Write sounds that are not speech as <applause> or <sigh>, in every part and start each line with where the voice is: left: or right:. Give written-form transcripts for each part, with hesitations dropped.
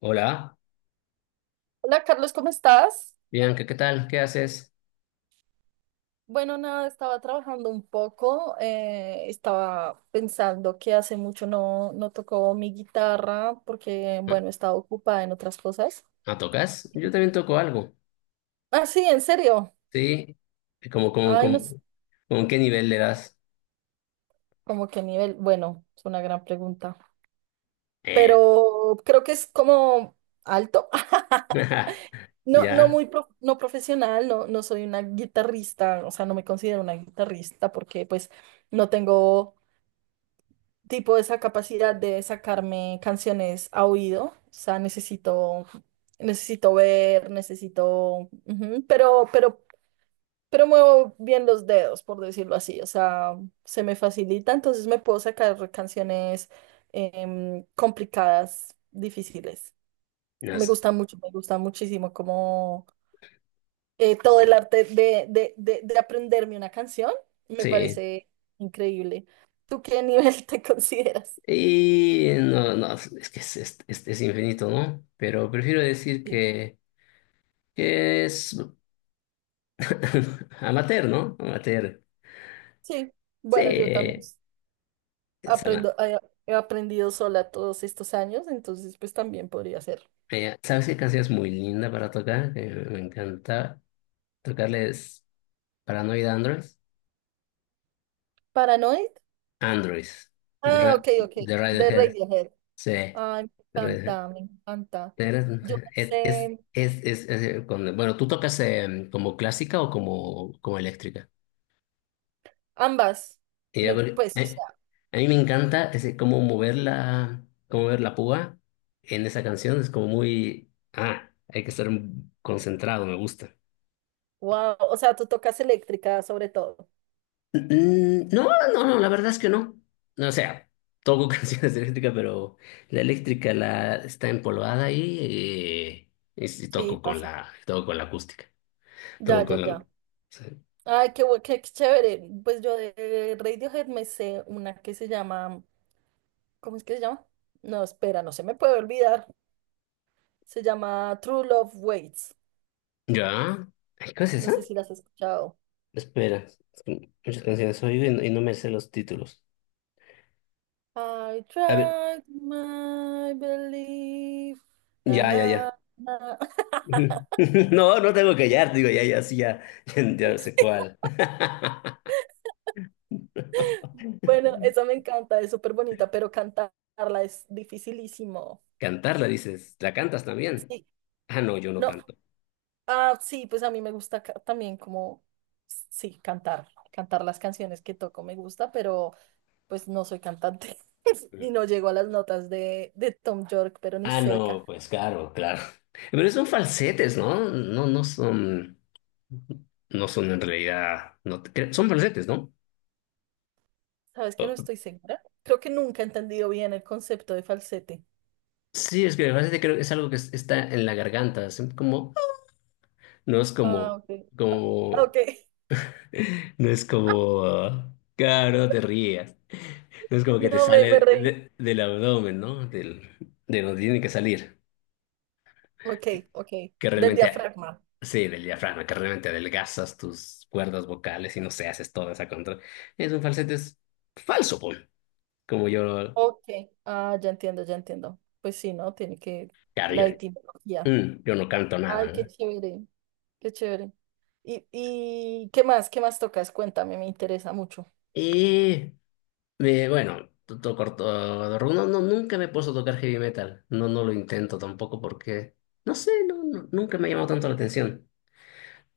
left: Hola,
right: Hola Carlos, ¿cómo estás?
left: Bianca, ¿qué tal? ¿Qué haces?
right: Bueno, nada, estaba trabajando un poco, estaba pensando que hace mucho no tocó mi guitarra porque, bueno, estaba ocupada en otras cosas.
left: ¿Ah, tocas? Yo también toco algo,
right: Ah, sí, en serio.
left: ¿sí? ¿Cómo, cómo?
right: Ay, no
left: cómo
right: sé,
left: como qué nivel le das?
right: como qué nivel. Bueno, es una gran pregunta,
left: Eh,
right: pero creo que es como alto. <laughs>
left: <laughs>
right: No, no
left: ya,
right: muy no profesional, no, no soy una guitarrista, o sea, no me considero una guitarrista porque pues no tengo tipo esa capacidad de sacarme canciones a oído, o sea, necesito ver, necesito, ujú, pero muevo bien los dedos, por decirlo así, o sea, se me facilita, entonces me puedo sacar canciones complicadas, difíciles.
left: no
right: Me
left: sé.
right: gusta mucho, me gusta muchísimo como todo el arte de aprenderme una canción, me
left: Sí,
right: parece increíble. ¿Tú qué nivel <laughs> te consideras?
left: y no, no, es que es infinito, ¿no? Pero prefiero decir que es <laughs> amateur, ¿no? Amateur.
right: Sí,
left: Sí,
right: bueno, yo también
left: ama-
right: aprendo, he aprendido sola todos estos años, entonces pues también podría ser.
left: ¿Sabes qué canción es muy linda para tocar? Que me encanta tocarles Paranoid Android.
right: Paranoid.
left: Android,
right: Ah, ok, ok.
left: De
right: De
left: Radiohead,
right: Radiohead.
left: sí, de
right: Ay, me
left: Radiohead.
right: encanta, me encanta. Yo no sé
left: Bueno, ¿tú tocas como clásica o como eléctrica?
right: ambas.
left: Y a
right: Me,
left: ver,
right: pues, o sea,
left: a mí me encanta cómo mover cómo mover la púa en esa canción, es como muy, ah, hay que estar concentrado, me gusta.
right: wow. O sea, tú tocas eléctrica sobre todo.
left: No, no, la verdad es que no. No, o sea, toco <laughs> canciones de eléctrica, pero la eléctrica la está empolvada y, y sí
right: Sí,
left: toco con
right: pasa.
left: toco con la acústica.
right: Ya,
left: Toco
right: ya,
left: con la.
right: ya.
left: Sí.
right: Ay, qué chévere. Pues yo de Radiohead me sé una que se llama, ¿cómo es que se llama? No, espera, no se me puede olvidar. Se llama True Love Waits.
left: ¿Ya? Ay, ¿qué es
right: No
left: esa?
right: sé si las has escuchado.
left: Espera, es que muchas canciones oigo y no me sé los títulos.
right: I
left: A ver,
right: tried my belief. Na,
left: ya, ya, ya.
right: na, na. <laughs>
left: <laughs> No, no tengo que hallar, digo, ya, ya, sí, ya, <laughs> ya no sé cuál. <laughs>
right: Bueno, esa me encanta, es súper bonita, pero cantarla es dificilísimo.
left: Cantarla, dices, ¿la cantas también?
right: Sí,
left: Ah, no, yo no
right: no,
left: canto.
right: ah, sí, pues a mí me gusta también como, sí, cantar, cantar las canciones que toco me gusta, pero pues no soy cantante <laughs> y no llego a las notas de Tom York, pero ni
left: Ah, no,
right: cerca.
left: pues claro, claro. Pero son falsetes, ¿no? No son en realidad, no te cre- son falsetes, ¿no?
right: ¿Sabes que no estoy segura? Creo que nunca he entendido bien el concepto de falsete.
left: Sí, es que el falsete creo que es algo que está en la garganta, es como, no es
right: Ah,
left: como,
right: ok.
left: como,
right: Ok,
left: <laughs> no es como, ah, claro, no te rías, no es como que te
right: no me, me
left: sale
right: reí.
left: del abdomen, ¿no? Del, de donde tiene que salir.
right: Ok, ok,
left: Que
right: del
left: realmente,
right: diafragma.
left: sí, del diafragma, que realmente adelgazas tus cuerdas vocales y no se haces toda esa contra. Es un falsete es falso, pues. Como yo,
right: Ok, ah, ya entiendo, ya entiendo. Pues sí, ¿no? Tiene que
left: claro,
right: la etimología.
left: mm, yo no canto nada,
right: Ay, qué
left: ¿no?
right: chévere, qué chévere. Y qué más? ¿Qué más tocas? Cuéntame, me interesa mucho.
left: Y bueno, toco ortorrumbo. No, no, nunca me he puesto a tocar heavy metal. No, no lo intento tampoco porque, no sé, nunca me ha llamado tanto la atención.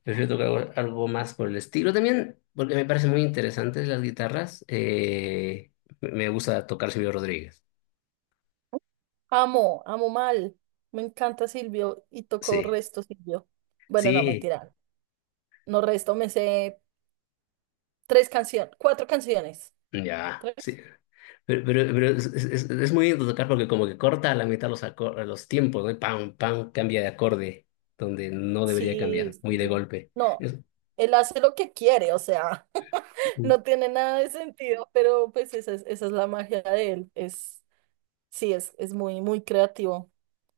left: Prefiero tocar algo algo más por el estilo también, porque me parecen muy interesantes las guitarras. Me gusta tocar Silvio Rodríguez.
right: Amo, amo mal. Me encanta Silvio y tocó
left: Sí.
right: resto Silvio. Bueno, no,
left: Sí,
right: mentira. No resto, me sé tres canciones, cuatro canciones.
left: ya, sí.
right: ¿Tres?
left: Pero es, es muy lindo tocar porque como que corta a la mitad los, los tiempos, ¿no? Y pam, pam, cambia de acorde, donde no debería
right: Sí,
left: cambiar, muy de
right: sí.
left: golpe.
right: No,
left: Es-
right: él hace lo que quiere, o sea, <laughs> no tiene nada de sentido, pero pues esa es la magia de él. Es, sí, es muy, muy creativo.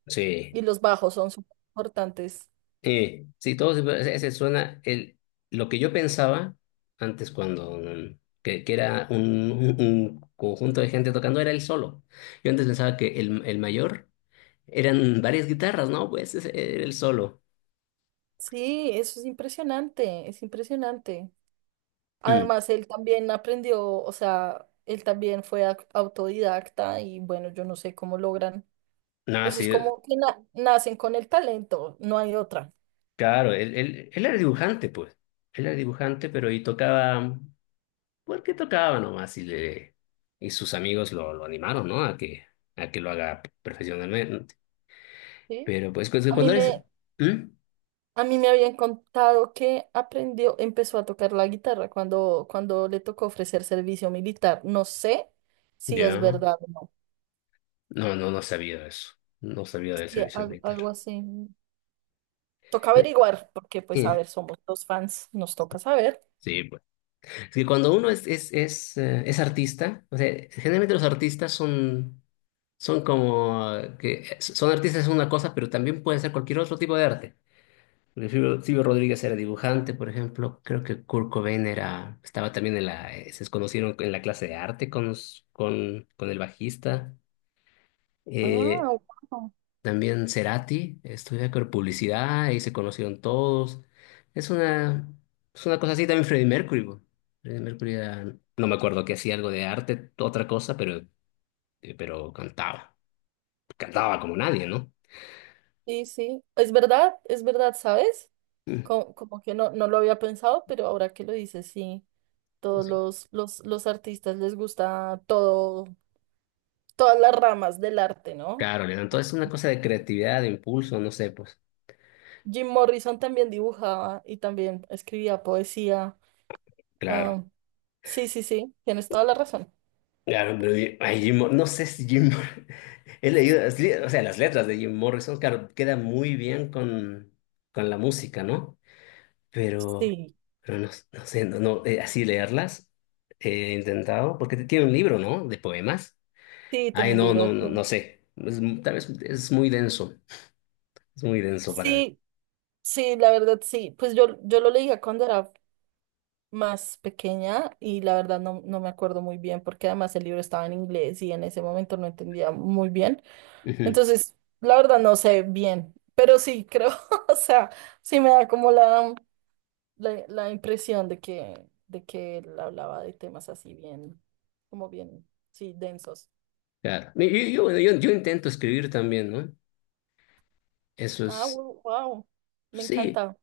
left: sí,
right: Y los bajos son súper importantes.
left: sí, ese suena, lo que yo pensaba antes cuando, mm, que era un, un conjunto de gente tocando, era el solo. Yo antes pensaba que el mayor eran varias guitarras, ¿no? Pues ese era el solo.
right: Sí, eso es impresionante, es impresionante.
left: Mm.
right: Además, él también aprendió, o sea, él también fue autodidacta y bueno, yo no sé cómo logran.
left: No,
right: Eso es
left: sí.
right: como que nacen con el talento, no hay otra.
left: Claro, él era dibujante, pues. Él era dibujante, pero y tocaba, porque tocaba nomás, y sus amigos lo animaron, ¿no? A que lo haga profesionalmente.
right: ¿Sí?
left: Pero pues pues,
right: A mí
left: cuando eres.
right: me,
left: ¿Mm?
right: A mí me habían contado que aprendió, empezó a tocar la guitarra cuando, cuando le tocó ofrecer servicio militar. No sé si es
left: Ya.
right: verdad o no.
left: No, no, no sabía de eso. No sabía del
right: Sí,
left: servicio militar.
right: algo así. Toca averiguar, porque pues a
left: Eh,
right: ver, somos dos fans, nos toca saber.
left: Sí, pues. Es que cuando uno es artista, o sea, generalmente los artistas son, son como que son artistas es una cosa, pero también pueden ser cualquier otro tipo de arte. Porque Silvio, Silvio Rodríguez era dibujante, por ejemplo. Creo que Kurt Cobain era, estaba también en se conocieron en la clase de arte con, con el bajista.
right: Ah,
left: Eh,
right: wow.
left: también Cerati estudiaba con publicidad y se conocieron todos. Es una, es una cosa así también Freddie Mercury. Po. Freddie Mercury era- no me acuerdo que hacía algo de arte, otra cosa, pero cantaba. Cantaba como nadie, ¿no?
right: Sí, sí. Es verdad, ¿sabes?
left: Mm.
right: Como, que no, no lo había pensado, pero ahora que lo dices, sí. Todos
left: Sí.
right: los artistas les gusta todo, todas las ramas del arte, ¿no?
left: Claro, Leandro. Entonces es una cosa de creatividad, de impulso, no sé, pues.
right: Jim Morrison también dibujaba y también escribía poesía.
left: Claro.
right: Ah, sí, sí, sí, tienes toda la razón.
left: Claro, pero ay, no sé si <laughs> he leído, o sea, las letras de Jim Morrison, claro, queda muy bien con la música, ¿no? Pero,
right: Sí,
left: pero no, no sé, no, no, así leerlas he intentado, porque tiene un libro, ¿no? De poemas.
right: sí,
left: Ay,
right: tiene un
left: no,
right: libro de
left: no, no, no
right: poemas.
left: sé. Tal vez es muy denso para mí.
right: Sí, sí, la verdad, sí. Pues yo lo leía cuando era más pequeña y la verdad no, no me acuerdo muy bien porque además el libro estaba en inglés y en ese momento no entendía muy bien.
left: Ujú,
right: Entonces, la verdad no sé bien, pero sí creo, <laughs> o sea, sí me da como la, impresión de que él hablaba de temas así bien, como bien, sí, densos.
left: claro. Yo, bueno, yo intento escribir también, ¿no? Eso
right: Ah,
left: es,
right: wow, me
left: sí,
right: encanta.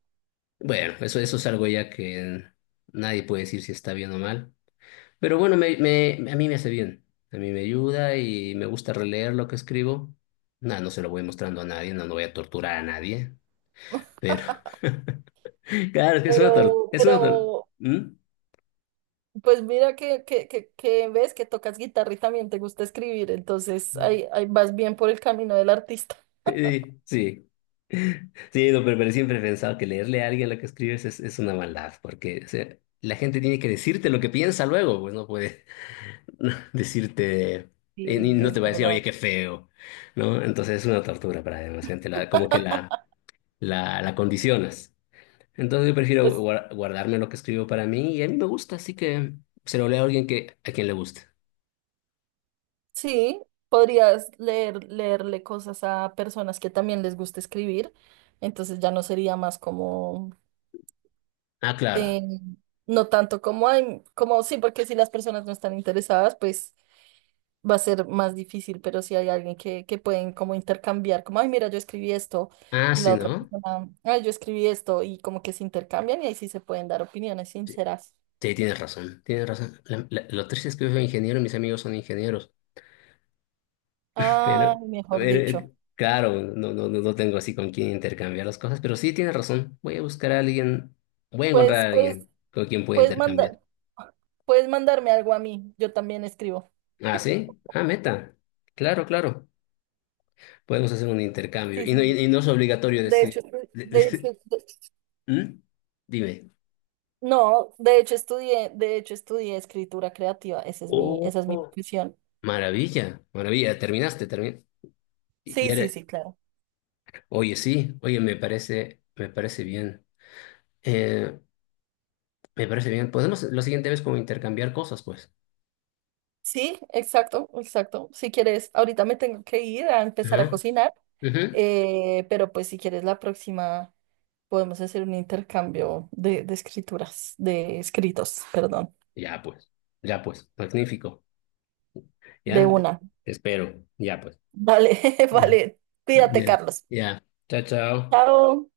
left: bueno, eso es algo ya que nadie puede decir si está bien o mal. Pero bueno, a mí me hace bien. A mí me ayuda y me gusta releer lo que escribo. Nada, no se lo voy mostrando a nadie, no, no voy a torturar a nadie. Pero, <laughs> claro, es que es una tortura.
right: Pero, pero,
left: ¿Mm?
right: pues mira que ves que tocas guitarra y también te gusta escribir, entonces ahí vas bien por el camino del artista.
left: Sí, <laughs> sí. Sí, no, pero siempre he pensado que leerle a alguien lo que escribes es una maldad, porque o sea, la gente tiene que decirte lo que piensa luego, pues no puede <laughs> decirte,
right: Sí,
left: no te
right: es
left: va a decir, oye,
right: verdad.
left: qué feo, ¿no? Entonces es una tortura para demás gente, como que
right: <laughs>
left: la condicionas. Entonces yo prefiero
right: Pues
left: guardarme lo que escribo para mí y a mí me gusta, así que se lo leo a alguien que, a quien le guste.
right: sí, podrías leer, leerle cosas a personas que también les gusta escribir, entonces ya no sería más como
left: Ah, claro.
right: eh, no tanto como hay, como sí, porque si las personas no están interesadas, pues va a ser más difícil, pero si hay alguien que pueden como intercambiar, como, ay, mira, yo escribí esto,
left: Ah,
right: y la
left: sí,
right: otra
left: ¿no?
right: persona, ay, yo escribí esto, y como que se intercambian y ahí sí se pueden dar opiniones sinceras.
left: Sí, tienes razón, tienes razón. Lo triste es que yo soy ingeniero y mis amigos son ingenieros,
right: Ah,
left: pero,
right: mejor
left: pero,
right: dicho.
left: claro, no, no, no tengo así con quién intercambiar las cosas, pero sí tienes razón. Voy a buscar a alguien, voy a encontrar
right: Pues,
left: a
right: pues,
left: alguien con quien pueda
right: puedes
left: intercambiar.
right: mandar, puedes mandarme algo a mí, yo también escribo.
left: Ah, sí, ah, meta. Claro, claro. Podemos hacer un intercambio
right: Sí,
left: y
right: sí,
left: no, y
right: sí.
left: y no es obligatorio
right: De hecho,
left: decir.
right: estoy- de hecho,
left: <laughs> ¿Mm? Dime.
right: No, de hecho estudié escritura creativa, esa es mi
left: Oh,
right: profesión.
left: maravilla, maravilla, terminaste, terminaste. Y
right: Sí, sí,
left: ahora-
right: sí, claro.
left: oye, sí, oye, me parece bien. Eh, me parece bien. Podemos la siguiente vez como intercambiar cosas, pues.
right: Sí, exacto, exacto. Si quieres, ahorita me tengo que ir a empezar a
left: Ajá,
right: cocinar,
left: ujú.
right: pero pues si quieres la próxima podemos hacer un intercambio de escrituras, de escritos, perdón,
left: Ya, pues, ya, pues, magnífico.
right: de
left: Ya,
right: una.
left: te espero, ya, pues.
right: Vale, <laughs>
left: Ujú.
right: vale. Cuídate,
left: Ya,
right: Carlos.
left: ya. Chao, chao.
right: Chao.